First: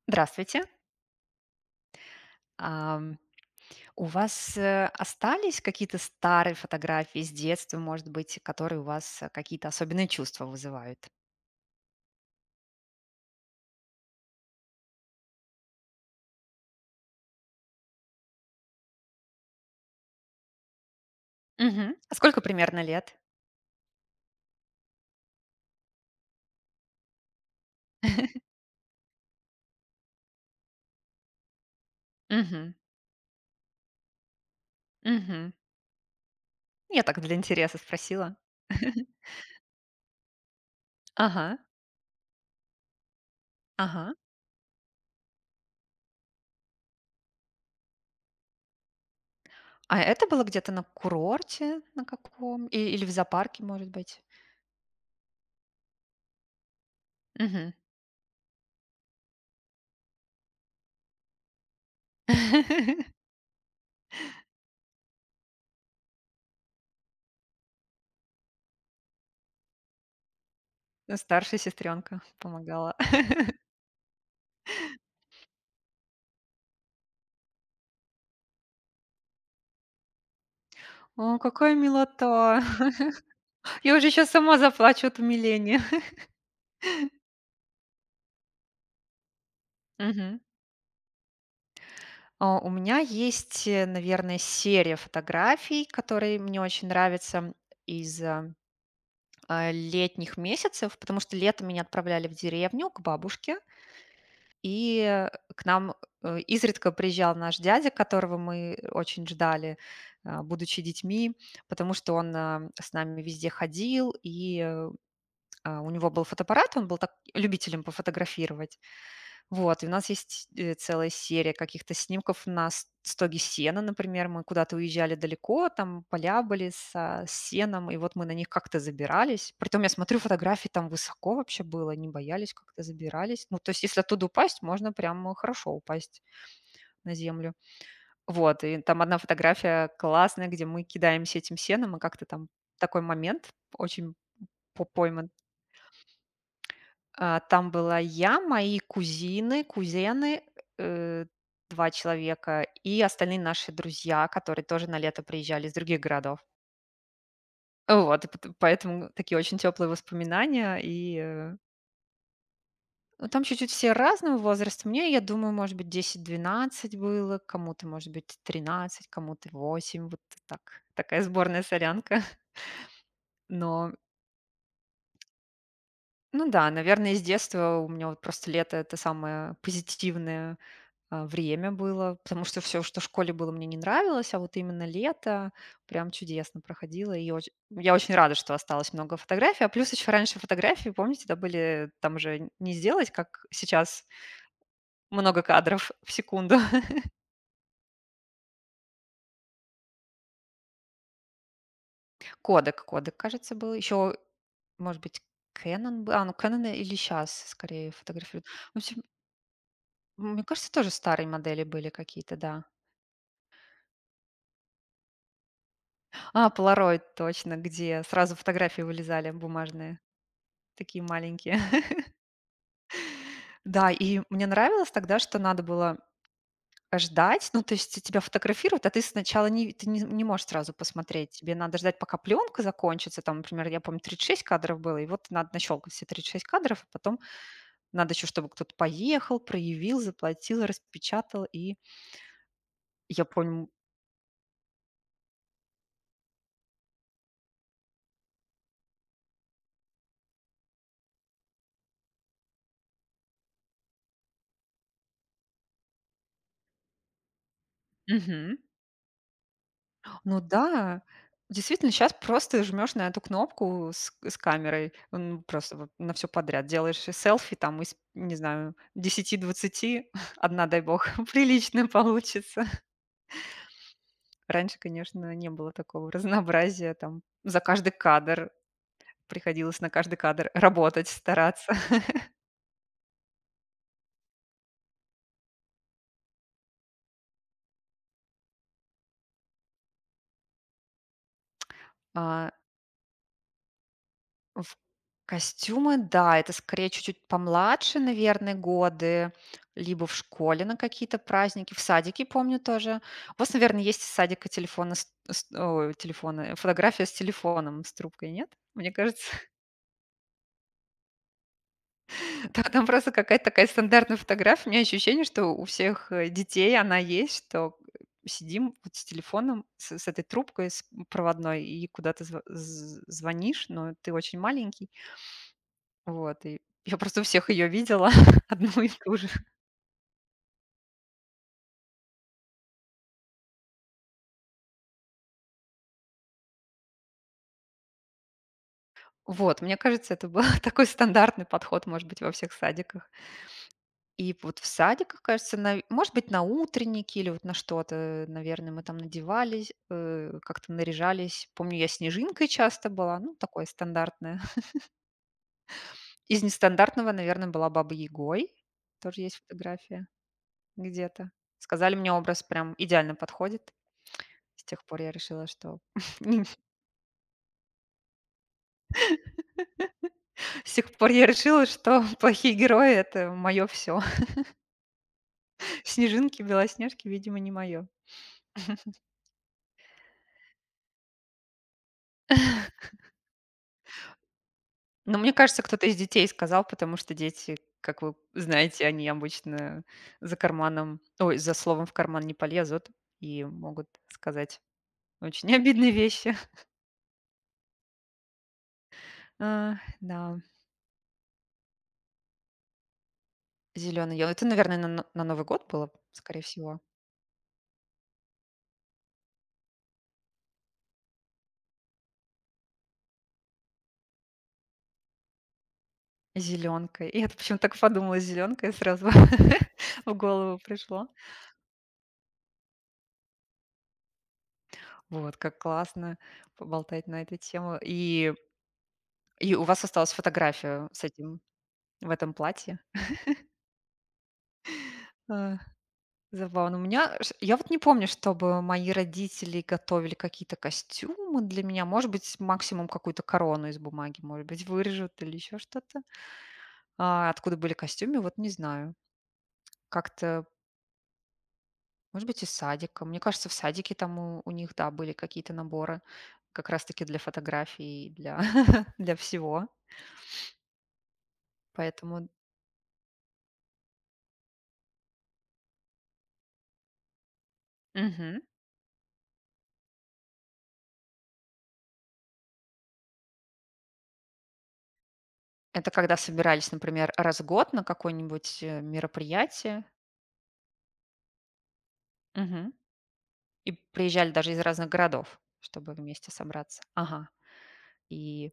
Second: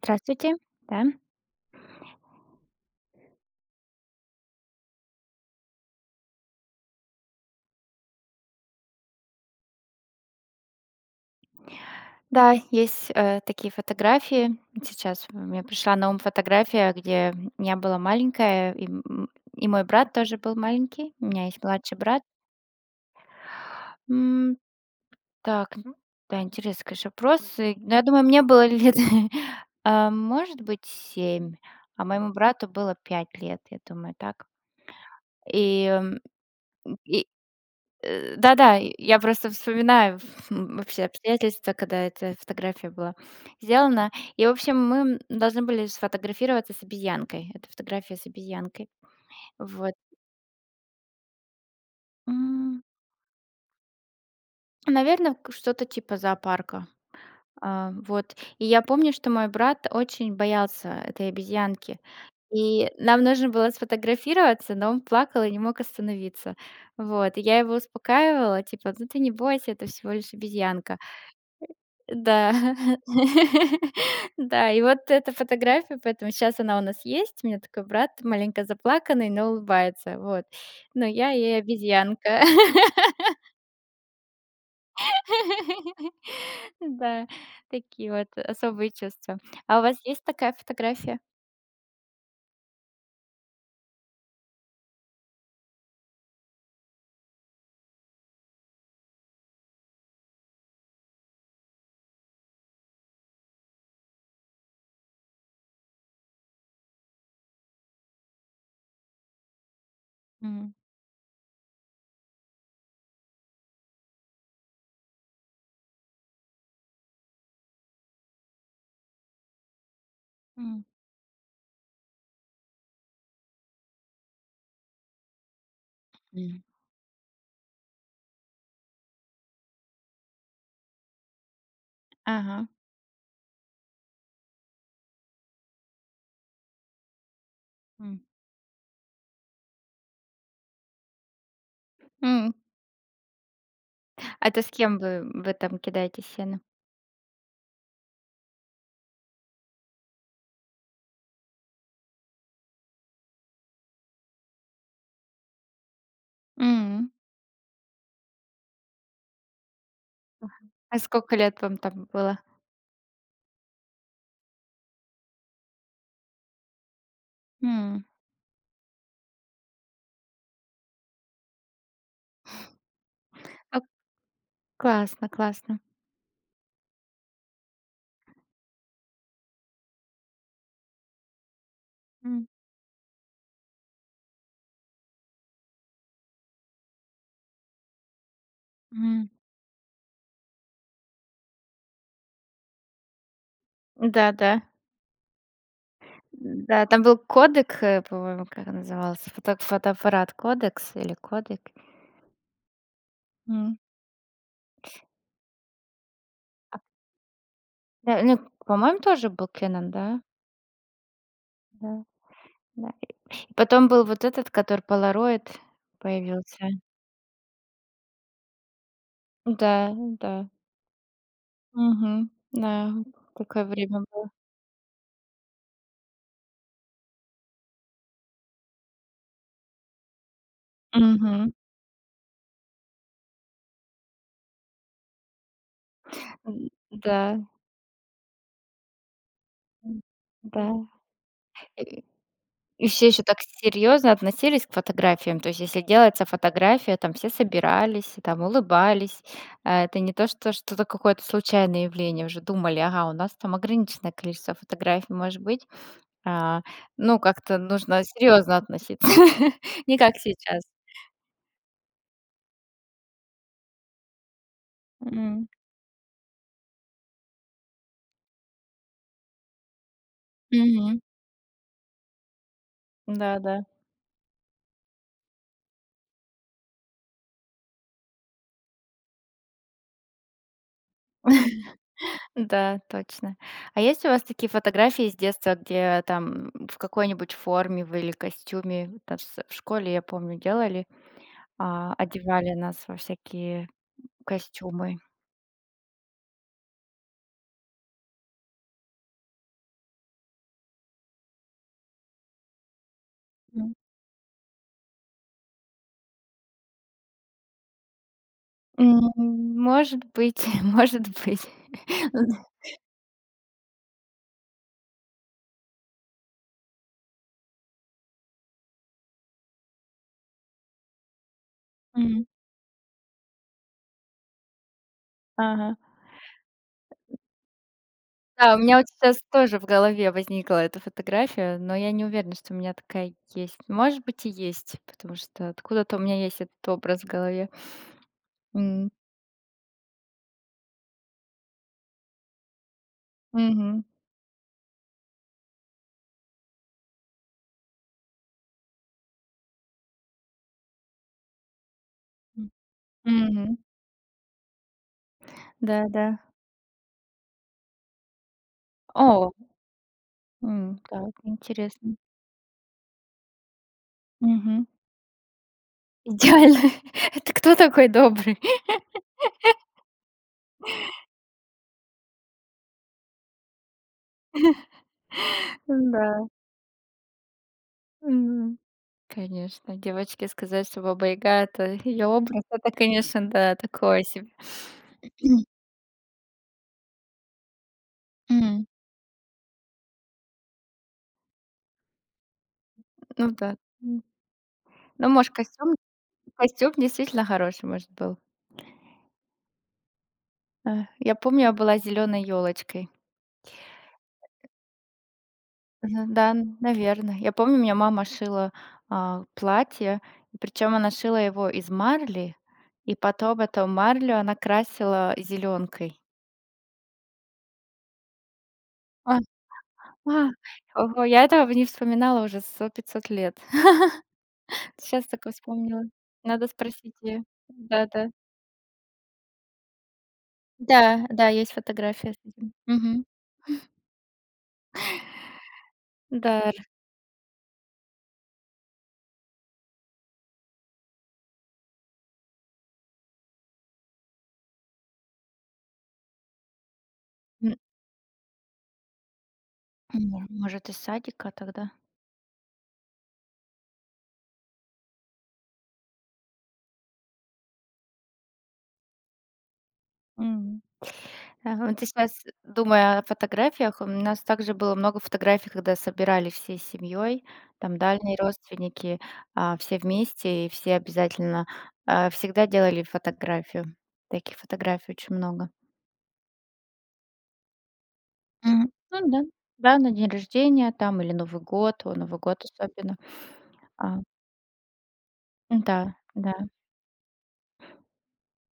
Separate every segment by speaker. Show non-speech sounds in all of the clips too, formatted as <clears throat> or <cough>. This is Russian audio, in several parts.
Speaker 1: Здравствуйте,
Speaker 2: Здравствуйте.
Speaker 1: да.
Speaker 2: Ам, у вас остались какие-то старые фотографии с детства, может быть, которые у вас какие-то особенные чувства вызывают?
Speaker 1: Да, есть, такие фотографии. Сейчас мне пришла на ум фотография, где я была маленькая, и мой брат тоже был маленький. У меня есть
Speaker 2: Мгм.
Speaker 1: младший
Speaker 2: А
Speaker 1: брат.
Speaker 2: сколько примерно лет?
Speaker 1: Так, ну да, интересный, конечно, вопрос. И, ну, я думаю, мне было лет, <laughs> а, может быть, 7, а моему брату
Speaker 2: Мгм.
Speaker 1: было 5 лет, я думаю, так.
Speaker 2: Мгм.
Speaker 1: И, м,
Speaker 2: Я так
Speaker 1: и,
Speaker 2: для интереса спросила.
Speaker 1: да-да, и я
Speaker 2: <laughs>
Speaker 1: просто вспоминаю <laughs> вообще
Speaker 2: Ага,
Speaker 1: обстоятельства, когда эта фотография была сделана.
Speaker 2: ага.
Speaker 1: И, в общем, мы должны были сфотографироваться с обезьянкой. Это фотография с обезьянкой. Вот.
Speaker 2: А это было где-то на курорте на каком? И-
Speaker 1: Наверное,
Speaker 2: или в зоопарке, может быть?
Speaker 1: что-то типа зоопарка.
Speaker 2: Мгм.
Speaker 1: А, вот. И я помню, что мой брат очень боялся этой обезьянки. И
Speaker 2: <laughs>
Speaker 1: нам нужно было сфотографироваться, но он плакал и не мог остановиться. Вот. И я его успокаивала, типа, ну ты не бойся, это всего лишь обезьянка.
Speaker 2: Ну, старшая сестренка
Speaker 1: Да.
Speaker 2: помогала. <laughs>
Speaker 1: <laughs> Да, и вот эта фотография, поэтому сейчас она у нас есть. У меня такой брат маленько заплаканный, но улыбается. Вот. Но я
Speaker 2: О,
Speaker 1: и
Speaker 2: какая
Speaker 1: обезьянка.
Speaker 2: милота. <laughs>
Speaker 1: <laughs>
Speaker 2: Я уже сейчас сама заплачу от умиления.
Speaker 1: <laughs>
Speaker 2: <laughs>
Speaker 1: Да, такие вот особые чувства. А у вас есть
Speaker 2: Мгм.
Speaker 1: такая фотография?
Speaker 2: У меня есть, наверное, серия фотографий, которые мне очень нравятся из, летних месяцев, потому что летом меня отправляли в деревню к бабушке, и, к нам, изредка приезжал наш дядя, которого мы очень ждали,
Speaker 1: М.
Speaker 2: будучи детьми, потому что он, с нами везде ходил, и, у него был фотоаппарат, он был так любителем пофотографировать. Вот, и у нас есть,
Speaker 1: М.
Speaker 2: целая серия каких-то снимков на с стоге сена, например. Мы куда-то уезжали далеко, там поля
Speaker 1: М.
Speaker 2: были со с сеном, и вот мы на них как-то забирались. Притом я смотрю, фотографии там высоко вообще было, не боялись,
Speaker 1: Ага.
Speaker 2: как-то забирались. Ну, то есть если оттуда упасть, можно прям хорошо упасть на землю.
Speaker 1: М.
Speaker 2: Вот, и там одна фотография классная, где мы кидаемся этим сеном, и как-то там
Speaker 1: М.
Speaker 2: такой момент очень
Speaker 1: А это с
Speaker 2: по
Speaker 1: кем вы
Speaker 2: пойман.
Speaker 1: вы там кидаете сено?
Speaker 2: Там была я, мои кузины, кузены, э, 2 человека и остальные наши друзья, которые тоже на лето приезжали из других городов.
Speaker 1: М.
Speaker 2: Вот, и пот поэтому такие очень теплые воспоминания.
Speaker 1: А
Speaker 2: И,
Speaker 1: сколько лет вам там было?
Speaker 2: ну, там чуть-чуть все разного возраста. Мне, я думаю, может быть, 10-12 было, кому-то,
Speaker 1: М.
Speaker 2: может быть, 13, кому-то 8, вот так. Такая сборная солянка. <laughs>
Speaker 1: А,
Speaker 2: Но,
Speaker 1: классно, классно.
Speaker 2: ну да, наверное, с детства у меня вот просто лето- это самое позитивное время было, потому
Speaker 1: М.
Speaker 2: что все, что в школе было, мне не нравилось, а вот именно лето прям чудесно проходило. И оч я очень рада, что осталось много
Speaker 1: Мгм.
Speaker 2: фотографий. А плюс еще раньше фотографии, помните, да, были там же не сделать, как сейчас,
Speaker 1: Да-да.
Speaker 2: много кадров в
Speaker 1: Да,
Speaker 2: секунду.
Speaker 1: да,
Speaker 2: <laughs>
Speaker 1: там был кодек, по-моему, как он назывался, фотоаппарат "Кодекс" или "Кодек".
Speaker 2: Кодек, кажется, был.
Speaker 1: М.
Speaker 2: Еще, может быть, Canon был. Ну, Canon или сейчас скорее
Speaker 1: Да, ну,
Speaker 2: фотографируют. В
Speaker 1: по-моему,
Speaker 2: общем,
Speaker 1: тоже был "Кэнон", да?
Speaker 2: мне кажется, тоже старые модели были
Speaker 1: Да.
Speaker 2: какие-то, да.
Speaker 1: Да. И потом был вот этот, который Polaroid
Speaker 2: А,
Speaker 1: появился.
Speaker 2: Polaroid, точно, где сразу фотографии вылезали
Speaker 1: Да,
Speaker 2: бумажные,
Speaker 1: да.
Speaker 2: такие маленькие.
Speaker 1: Мгм. Да, такое
Speaker 2: Да,
Speaker 1: время
Speaker 2: и
Speaker 1: было.
Speaker 2: мне нравилось тогда, что надо было ждать. Ну, то есть тебя фотографируют, а ты сначала не, ты не, не можешь сразу посмотреть.
Speaker 1: Мгм.
Speaker 2: Тебе надо ждать, пока пленка закончится. Там, например, я помню, 36 кадров было, и вот надо нащелкать все 36
Speaker 1: М,
Speaker 2: кадров, а потом
Speaker 1: да.
Speaker 2: надо еще, чтобы кто-то поехал, проявил,
Speaker 1: М, да.
Speaker 2: заплатил, распечатал. И
Speaker 1: И и все еще
Speaker 2: я
Speaker 1: так
Speaker 2: помню.
Speaker 1: серьезно относились к фотографиям. То есть, если делается фотография, там все собирались, и там улыбались. А, это не то, что что-то какое-то случайное явление. Уже думали: "Ага, у нас там ограниченное количество фотографий может быть". А, ну, как-то нужно серьезно
Speaker 2: Мгм.
Speaker 1: относиться. <laughs> Не как
Speaker 2: Ну
Speaker 1: сейчас.
Speaker 2: да, действительно, сейчас просто жмешь на эту кнопку с камерой,
Speaker 1: М.
Speaker 2: просто вот на все подряд делаешь и селфи там из, не знаю, 10-20 <laughs> одна, дай
Speaker 1: Мгм.
Speaker 2: бог, <laughs> приличная получится.
Speaker 1: Да-да.
Speaker 2: Раньше, конечно, не было такого разнообразия, там за каждый кадр приходилось на каждый кадр работать, стараться.
Speaker 1: Да, да, точно. А есть у вас такие фотографии с детства, где там в какой-нибудь форме вы или костюме, там с в школе, я помню, делали, одевали
Speaker 2: <laughs>
Speaker 1: нас во всякие
Speaker 2: В
Speaker 1: костюмы?
Speaker 2: костюмы, да, это скорее чуть-чуть помладше, наверное, годы, либо в школе на какие-то праздники, в садике, помню, тоже. У вас,
Speaker 1: М.
Speaker 2: наверное, есть из садика телефоны, ой, телефоны, фотография с телефоном, с трубкой, нет? Мне кажется,
Speaker 1: М, может быть, <laughs> может быть.
Speaker 2: <laughs>
Speaker 1: <laughs>
Speaker 2: там просто какая-то такая стандартная фотография. У меня ощущение, что у всех детей она есть, что сидим вот с телефоном, с этой трубкой с проводной, и куда-то
Speaker 1: М,
Speaker 2: звонишь, но ты очень маленький,
Speaker 1: ага.
Speaker 2: вот, и я просто у всех ее видела, <laughs>
Speaker 1: Да, у меня
Speaker 2: одну
Speaker 1: вот
Speaker 2: и ту
Speaker 1: сейчас
Speaker 2: же.
Speaker 1: тоже в голове возникла эта фотография, но я не уверена, что у меня такая есть. Может быть, и есть, потому что откуда-то у меня есть этот образ в голове.
Speaker 2: Вот, мне кажется, это был <laughs> такой стандартный подход, может быть, во всех садиках.
Speaker 1: Мгм.
Speaker 2: И вот в садиках, кажется, может быть, на утренники или вот на что-то, наверное, мы там надевались, как-то наряжались. Помню, я снежинкой
Speaker 1: М.
Speaker 2: часто была, ну,
Speaker 1: Мгм.
Speaker 2: такое стандартное. <laughs>
Speaker 1: Да-да.
Speaker 2: Из нестандартного, наверное, была Баба Ягой. Тоже
Speaker 1: О,
Speaker 2: есть фотография
Speaker 1: так,
Speaker 2: где-то. Сказали,
Speaker 1: интересно.
Speaker 2: мне образ прям идеально подходит. С
Speaker 1: Мгм.
Speaker 2: тех пор я решила, что <laughs> не
Speaker 1: Идеально. <laughs> Это кто такой добрый?
Speaker 2: С тех пор я решила, что <laughs> плохие герои- это мое все.
Speaker 1: <laughs>
Speaker 2: <laughs>
Speaker 1: Да.
Speaker 2: Снежинки, белоснежки, видимо, не мое.
Speaker 1: Мгм. Конечно, девочке сказать, что баба Яга — это её образ, это, конечно, да, такое себе.
Speaker 2: Но мне
Speaker 1: <clears throat>
Speaker 2: кажется, кто-то из детей сказал, потому что дети, как вы
Speaker 1: М,
Speaker 2: знаете, они обычно за карманом ой, за словом в карман не полезут
Speaker 1: ну
Speaker 2: и
Speaker 1: да.
Speaker 2: могут
Speaker 1: М.
Speaker 2: сказать
Speaker 1: Ну, может,
Speaker 2: очень <laughs>
Speaker 1: костюм
Speaker 2: обидные вещи. <laughs>
Speaker 1: костюм действительно хороший, может, был.
Speaker 2: Да,
Speaker 1: Я помню, я была зеленой елочкой.
Speaker 2: зеленый. Это, наверное, на Новый год было,
Speaker 1: Мгм. Да,
Speaker 2: скорее всего.
Speaker 1: наверное. Я помню, у меня мама шила, платье, и причем она шила его из марли, и потом эту марлю она красила зеленкой.
Speaker 2: "Зелёнка". Я почему-то так подумала: зеленка, и сразу
Speaker 1: А.
Speaker 2: <laughs> в
Speaker 1: А,
Speaker 2: голову
Speaker 1: ого,
Speaker 2: пришло.
Speaker 1: я этого не вспоминала уже 100 500 лет. <laughs> Сейчас только
Speaker 2: Вот, как
Speaker 1: вспомнила.
Speaker 2: классно
Speaker 1: Надо спросить
Speaker 2: поболтать на
Speaker 1: ее.
Speaker 2: эту тему.
Speaker 1: Да-да.
Speaker 2: И у вас осталась
Speaker 1: Да,
Speaker 2: фотография с
Speaker 1: да, да,
Speaker 2: этим
Speaker 1: есть
Speaker 2: в
Speaker 1: фотография с
Speaker 2: этом
Speaker 1: этим.
Speaker 2: платье?
Speaker 1: Мгм.
Speaker 2: А,
Speaker 1: Да,
Speaker 2: забавно. У меня ш я вот не помню, чтобы мои родители готовили какие-то костюмы для меня. Может быть, максимум какую-то корону из бумаги, может быть, вырежут или еще что-то. А
Speaker 1: м,
Speaker 2: откуда были костюмы, вот не знаю. Как-то,
Speaker 1: может, из садика тогда.
Speaker 2: может быть, из садика. Мне кажется, в садике там у них, да, были какие-то наборы как раз таки для фотографий и для <laughs> для всего.
Speaker 1: М. Ага, вот ты сейчас,
Speaker 2: Поэтому
Speaker 1: думая о фотографиях, у нас также было много фотографий, когда собирались всей семьей, там дальние
Speaker 2: мгм.
Speaker 1: родственники, все вместе, и все обязательно, всегда делали фотографию. Таких фотографий очень много.
Speaker 2: Это когда собирались, например, раз в год на какое-нибудь,
Speaker 1: Мгм. Ну да. Да,
Speaker 2: мероприятие?
Speaker 1: на день рождения там или Новый год, Новый год
Speaker 2: Мгм.
Speaker 1: особенно.
Speaker 2: И
Speaker 1: А,
Speaker 2: приезжали даже из разных городов,
Speaker 1: да,
Speaker 2: чтобы вместе
Speaker 1: да.
Speaker 2: собраться. Ага. И,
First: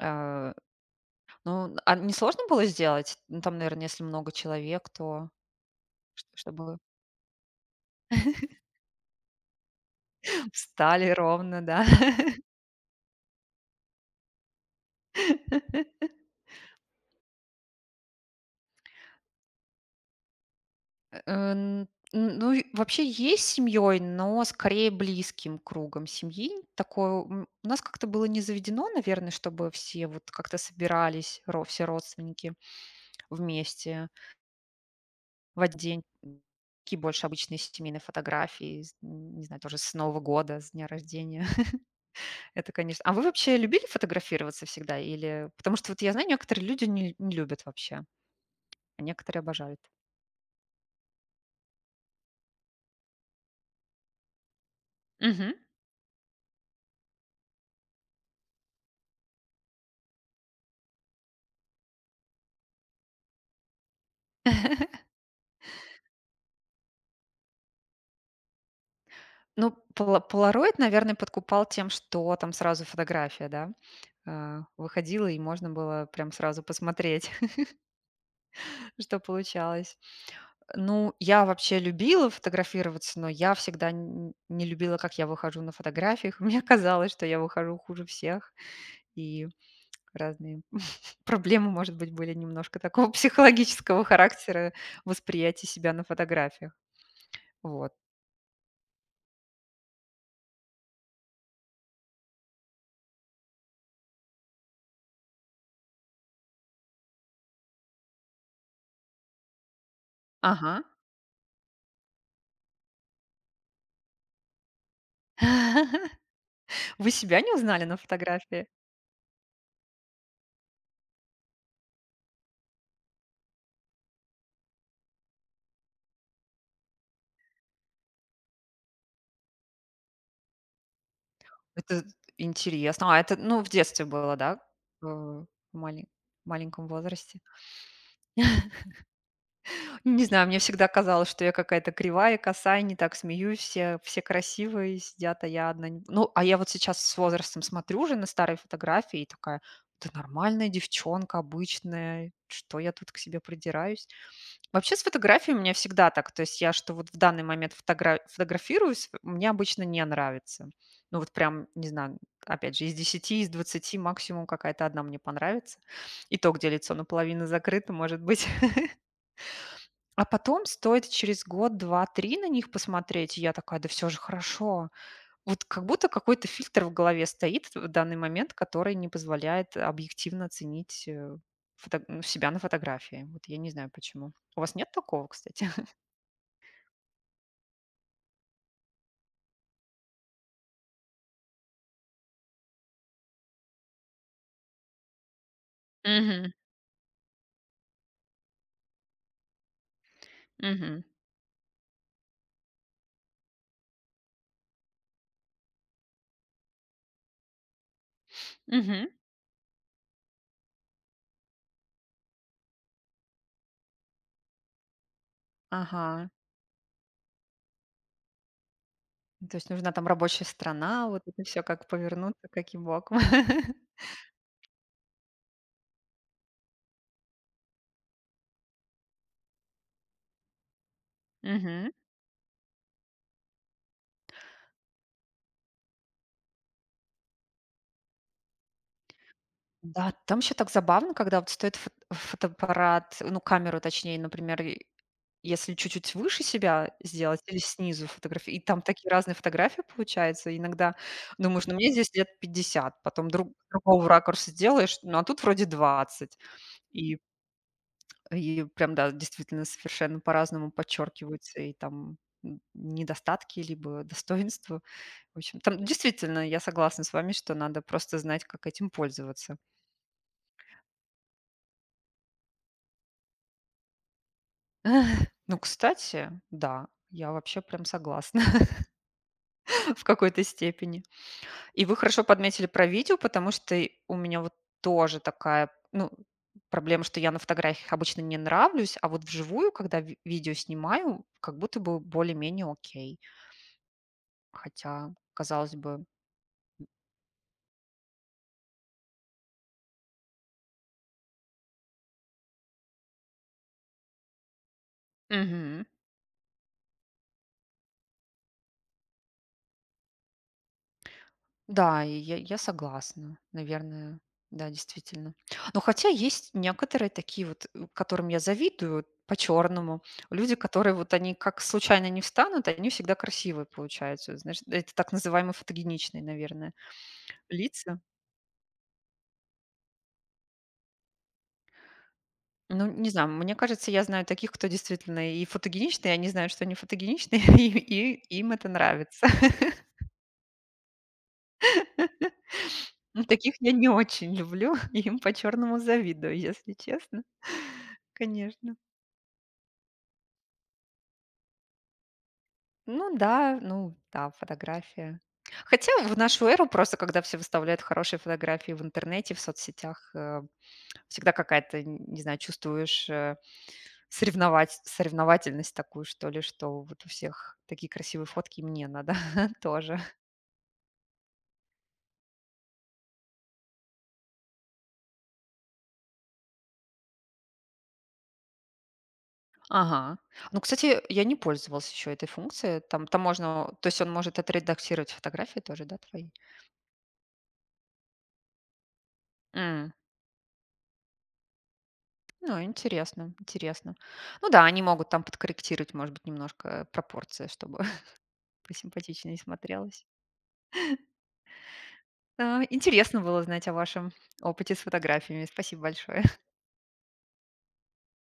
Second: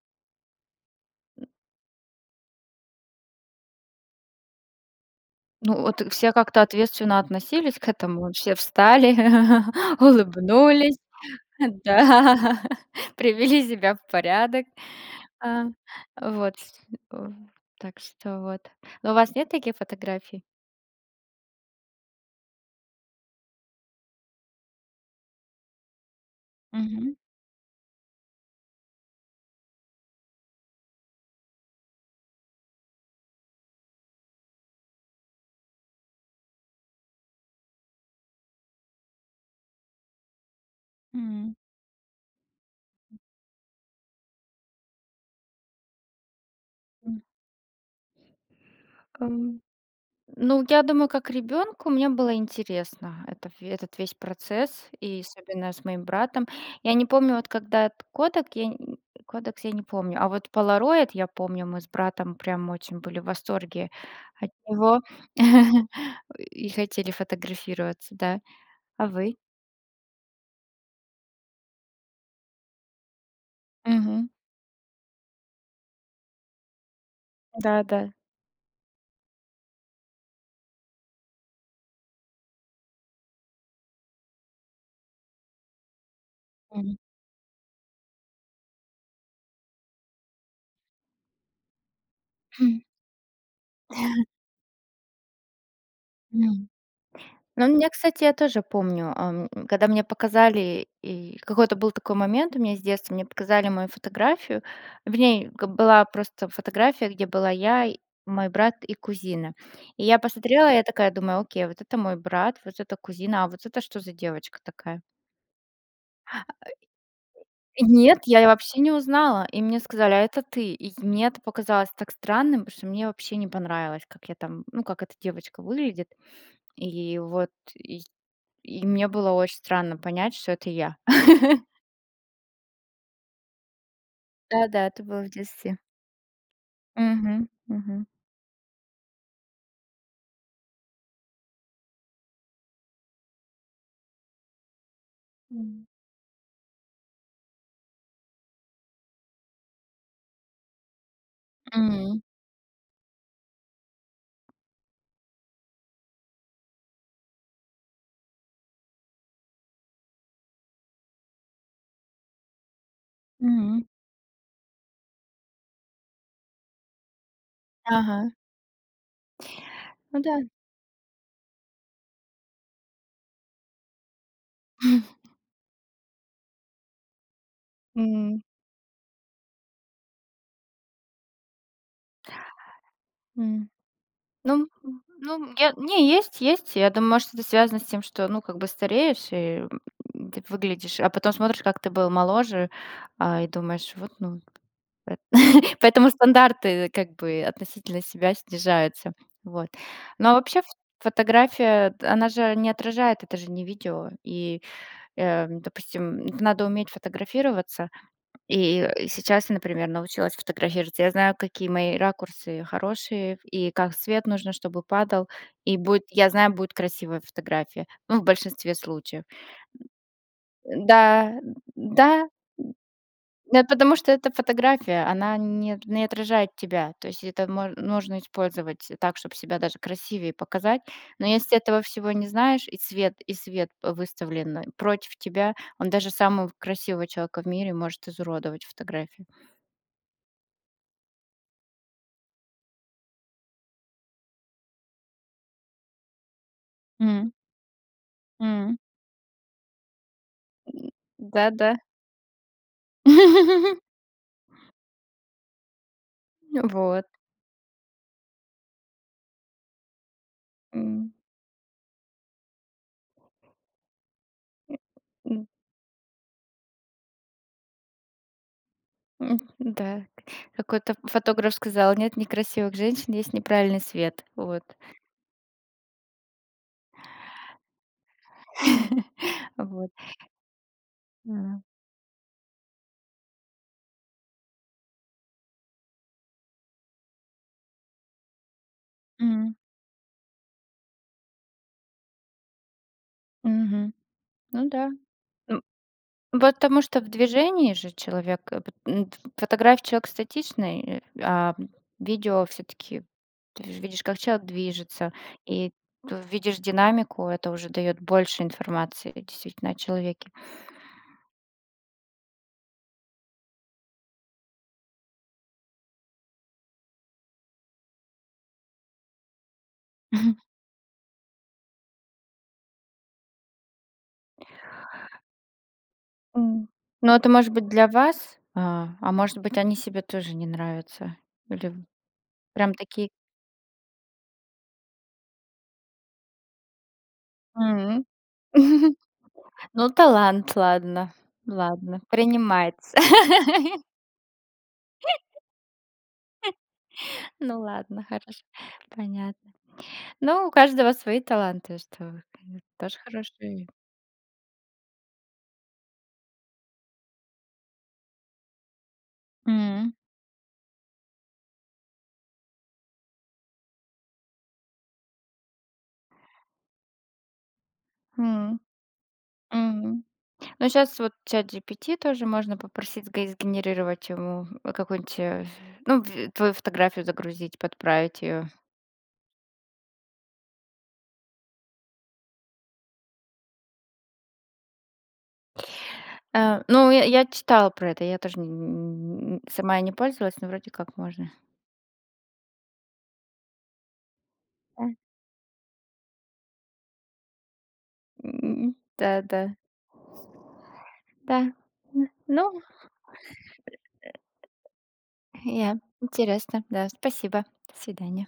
Speaker 2: э, ну, а не сложно было сделать? Ну, там, наверное, если много человек, то
Speaker 1: Ну, вот
Speaker 2: ш
Speaker 1: все как-то
Speaker 2: чтобы
Speaker 1: ответственно относились к этому.
Speaker 2: <laughs>
Speaker 1: Все встали, <laughs> улыбнулись. <laughs>
Speaker 2: встали ровно, да?
Speaker 1: Да, <laughs> привели себя в порядок. А,
Speaker 2: <laughs>
Speaker 1: вот, э, так что вот. Но у вас нет таких фотографий?
Speaker 2: Э, н Ну, и вообще есть семьей, но скорее близким кругом семьи.
Speaker 1: Мгм.
Speaker 2: Такое, у нас как-то было не заведено, наверное, чтобы все вот как-то собирались, ро все родственники вместе в один день. Такие больше обычные семейные фотографии, с н не знаю, тоже с Нового года, с дня рождения.
Speaker 1: М.
Speaker 2: <laughs> Это, конечно. А вы вообще любили фотографироваться всегда или потому что вот я знаю, некоторые люди не
Speaker 1: М,
Speaker 2: не любят вообще, а некоторые
Speaker 1: эм,
Speaker 2: обожают.
Speaker 1: ну, я думаю, как ребенку мне было интересно это в этот весь процесс, и
Speaker 2: Мгм.
Speaker 1: особенно с моим братом. Я не помню, вот когда этот кодек, я н кодекс я не помню, а вот полароид я помню, мы с братом прям очень были в восторге от него <laughs> и хотели фотографироваться, да. А вы?
Speaker 2: Ну, полароид, наверное, подкупал тем, что там сразу фотография, да,
Speaker 1: Мгм.
Speaker 2: выходила, и можно было прям сразу посмотреть,
Speaker 1: Да-да.
Speaker 2: <laughs> что получалось. Ну, я вообще любила фотографироваться, но я всегда н не любила, как я выхожу на фотографиях. <laughs> Мне
Speaker 1: Мгм.
Speaker 2: казалось, что я выхожу хуже всех, и разные <laughs> проблемы, может быть, были немножко
Speaker 1: <clears throat>
Speaker 2: такого <laughs> психологического характера восприятия себя на
Speaker 1: М.
Speaker 2: фотографиях.
Speaker 1: Ну, у меня,
Speaker 2: Вот.
Speaker 1: кстати, я тоже помню, когда мне показали, и какой-то был такой момент у меня с детства, мне показали мою фотографию. В ней г Была просто фотография, где была я, и мой брат и кузина. И я посмотрела,
Speaker 2: Ага.
Speaker 1: я
Speaker 2: <laughs>
Speaker 1: такая думаю: "Окей, вот это мой брат, вот это кузина, а вот это что за девочка такая?"
Speaker 2: Вы себя не узнали
Speaker 1: И
Speaker 2: на
Speaker 1: нет, я
Speaker 2: фотографии?
Speaker 1: вообще не узнала. И мне сказали: "А это ты". И мне это показалось так странным, потому что мне вообще не понравилось, как я там, ну, как эта девочка выглядит. И вот и и мне было очень странно понять, что это я. <laughs>
Speaker 2: Это интересно. А это, ну, в детстве было, да?
Speaker 1: Да-да, это
Speaker 2: Э,
Speaker 1: было в
Speaker 2: В
Speaker 1: детстве.
Speaker 2: мале маленьком
Speaker 1: Мгм,
Speaker 2: возрасте?
Speaker 1: мгм.
Speaker 2: Ну, не знаю, мне всегда казалось, что я какая-то кривая, косая, не так смеюсь, все красивые сидят, а я
Speaker 1: М.
Speaker 2: одна не. Ну, а я вот сейчас с возрастом смотрю уже на старые фотографии и такая: "Да нормальная девчонка,
Speaker 1: М,
Speaker 2: обычная, что я тут к себе придираюсь?" Вообще с фотографией у меня всегда так. То есть я, что вот в данный момент фотографируюсь, мне обычно не нравится. Ну вот прям, не знаю, опять же, из десяти, из
Speaker 1: м.
Speaker 2: 20 максимум какая-то одна мне понравится. И то, где лицо наполовину закрыто, может
Speaker 1: Ага.
Speaker 2: быть. <laughs>
Speaker 1: Ну
Speaker 2: А
Speaker 1: да.
Speaker 2: потом стоит через год, два, три на них посмотреть, и я такая, да все же хорошо.
Speaker 1: <laughs>
Speaker 2: Вот как будто какой-то фильтр в голове стоит в данный
Speaker 1: М,
Speaker 2: момент, который не позволяет объективно оценить ну, себя на фотографии. Вот я
Speaker 1: м.
Speaker 2: не знаю почему.
Speaker 1: Ну,
Speaker 2: У вас нет
Speaker 1: м,
Speaker 2: такого,
Speaker 1: ну,
Speaker 2: кстати?
Speaker 1: я не, есть. Я думаю, может, это связано с тем, что, ну, как бы стареешь и, ты выглядишь, а потом смотришь, как ты был моложе, и думаешь: "Вот, ну". Поэт <laughs> поэтому
Speaker 2: Мгм,
Speaker 1: стандарты, как бы, относительно себя снижаются. Вот. Ну, а вообще ф
Speaker 2: мгм,
Speaker 1: фотография, она же не отражает, это же не видео. И, допустим, надо уметь фотографироваться. И
Speaker 2: мгм.
Speaker 1: сейчас я, например, научилась фотографироваться. Я знаю, какие мои ракурсы хорошие и как свет нужно, чтобы падал. И будет я
Speaker 2: Ага.
Speaker 1: знаю, будет красивая фотография, ну, в большинстве случаев.
Speaker 2: Ну, то есть нужна там рабочая
Speaker 1: Да,
Speaker 2: страна, вот это все как
Speaker 1: да,
Speaker 2: повернуться, каким боком.
Speaker 1: да,
Speaker 2: <laughs>
Speaker 1: потому что это фотография, она не отражает тебя. То есть это мож нужно использовать так, чтобы себя даже красивее показать. Но если ты этого
Speaker 2: Мгм.
Speaker 1: всего не знаешь, и цвет и свет п выставлен против тебя, он даже самого красивого человека в мире может изуродовать фотографию.
Speaker 2: Да, там еще так забавно, когда вот стоит фотоаппарат, ну, камеру точнее, например, и если чуть-чуть выше себя
Speaker 1: М,
Speaker 2: сделать или снизу фотографии, и
Speaker 1: м.
Speaker 2: там такие разные фотографии получаются.
Speaker 1: М,
Speaker 2: Иногда думаешь:
Speaker 1: да-да.
Speaker 2: "Ну, мне здесь лет 50, Потом
Speaker 1: <laughs>
Speaker 2: другого ракурса делаешь, ну, а тут вроде 20
Speaker 1: Вот.
Speaker 2: И И прям, да, действительно совершенно по-разному
Speaker 1: М,
Speaker 2: подчеркиваются и там недостатки, либо достоинства. В
Speaker 1: м,
Speaker 2: общем, там действительно я согласна с вами, что надо просто знать, как этим
Speaker 1: м,
Speaker 2: пользоваться.
Speaker 1: да. Какой-то фотограф сказал: "Нет некрасивых женщин, есть неправильный свет". Вот.
Speaker 2: <laughs> Ну, кстати, да, я вообще прям согласна
Speaker 1: <laughs> Вот.
Speaker 2: <laughs> в какой-то степени.
Speaker 1: Да.
Speaker 2: И вы хорошо подметили про видео, потому что и у меня вот тоже такая, ну, проблема, что я на фотографиях обычно не нравлюсь, а вот
Speaker 1: М.
Speaker 2: вживую, когда видео снимаю, как будто бы более-менее окей.
Speaker 1: Мгм. Ну да.
Speaker 2: Хотя,
Speaker 1: М,
Speaker 2: казалось бы.
Speaker 1: вот потому что в движении же человек, фотографии человек статичный, а видео все таки ты же видишь, как человек движется, и
Speaker 2: Мгм.
Speaker 1: т видишь динамику, это уже дает больше информации действительно о человеке.
Speaker 2: Да, и я согласна. Наверное, да, действительно. Но хотя есть некоторые такие вот, которым я завидую по-черному.
Speaker 1: <laughs>
Speaker 2: Люди, которые вот они как случайно не встанут, они всегда красивые получаются. Знаешь, это так называемые фотогеничные,
Speaker 1: М.
Speaker 2: наверное,
Speaker 1: Но это может быть для
Speaker 2: лица.
Speaker 1: вас, а может быть, они себе тоже не нравятся. Или прям
Speaker 2: Ну, не
Speaker 1: такие.
Speaker 2: знаю, мне кажется, я знаю таких, кто действительно и фотогеничные, и они знают, что они фотогеничные, <laughs> и
Speaker 1: М.
Speaker 2: и им это
Speaker 1: <laughs>
Speaker 2: нравится.
Speaker 1: Ну, талант, ладно, принимается.
Speaker 2: Ну,
Speaker 1: <laughs>
Speaker 2: таких я не очень люблю, <laughs> им по-черному завидую, если честно.
Speaker 1: Ну ладно, хорошо,
Speaker 2: Конечно.
Speaker 1: понятно. Ну, у каждого свои таланты, что вы, конечно, тоже
Speaker 2: Ну да,
Speaker 1: хорошие.
Speaker 2: ну да, фотография. Хотя в нашу эру просто, когда все выставляют хорошие фотографии в интернете, в
Speaker 1: М,
Speaker 2: соцсетях, всегда какая-то, не знаю, чувствуешь соревновательность такую, что ли, что вот у всех такие красивые фотки,
Speaker 1: м,
Speaker 2: и мне надо <laughs> тоже.
Speaker 1: м. Ну, сейчас вот ChatGPT тоже можно попросить г сгенерировать ему какую-нибудь, ну, твою фотографию загрузить, подправить ее.
Speaker 2: Ага. Ну, кстати, я не пользовалась еще этой функцией. Там можно, то есть он может отредактировать фотографии тоже, да, твои?
Speaker 1: Ну, я читала про это, я тоже н н сама не
Speaker 2: М,
Speaker 1: пользовалась, но вроде как можно.
Speaker 2: Ну, интересно, интересно. Ну да, они
Speaker 1: Да.
Speaker 2: могут там подкорректировать, может быть, немножко пропорции, чтобы <laughs>
Speaker 1: М,
Speaker 2: посимпатичнее
Speaker 1: да-да,
Speaker 2: смотрелось.
Speaker 1: да. Да.
Speaker 2: А,
Speaker 1: Ну,
Speaker 2: интересно было знать о вашем опыте с фотографиями.
Speaker 1: я
Speaker 2: Спасибо большое.
Speaker 1: интересно, да. Спасибо. До свидания.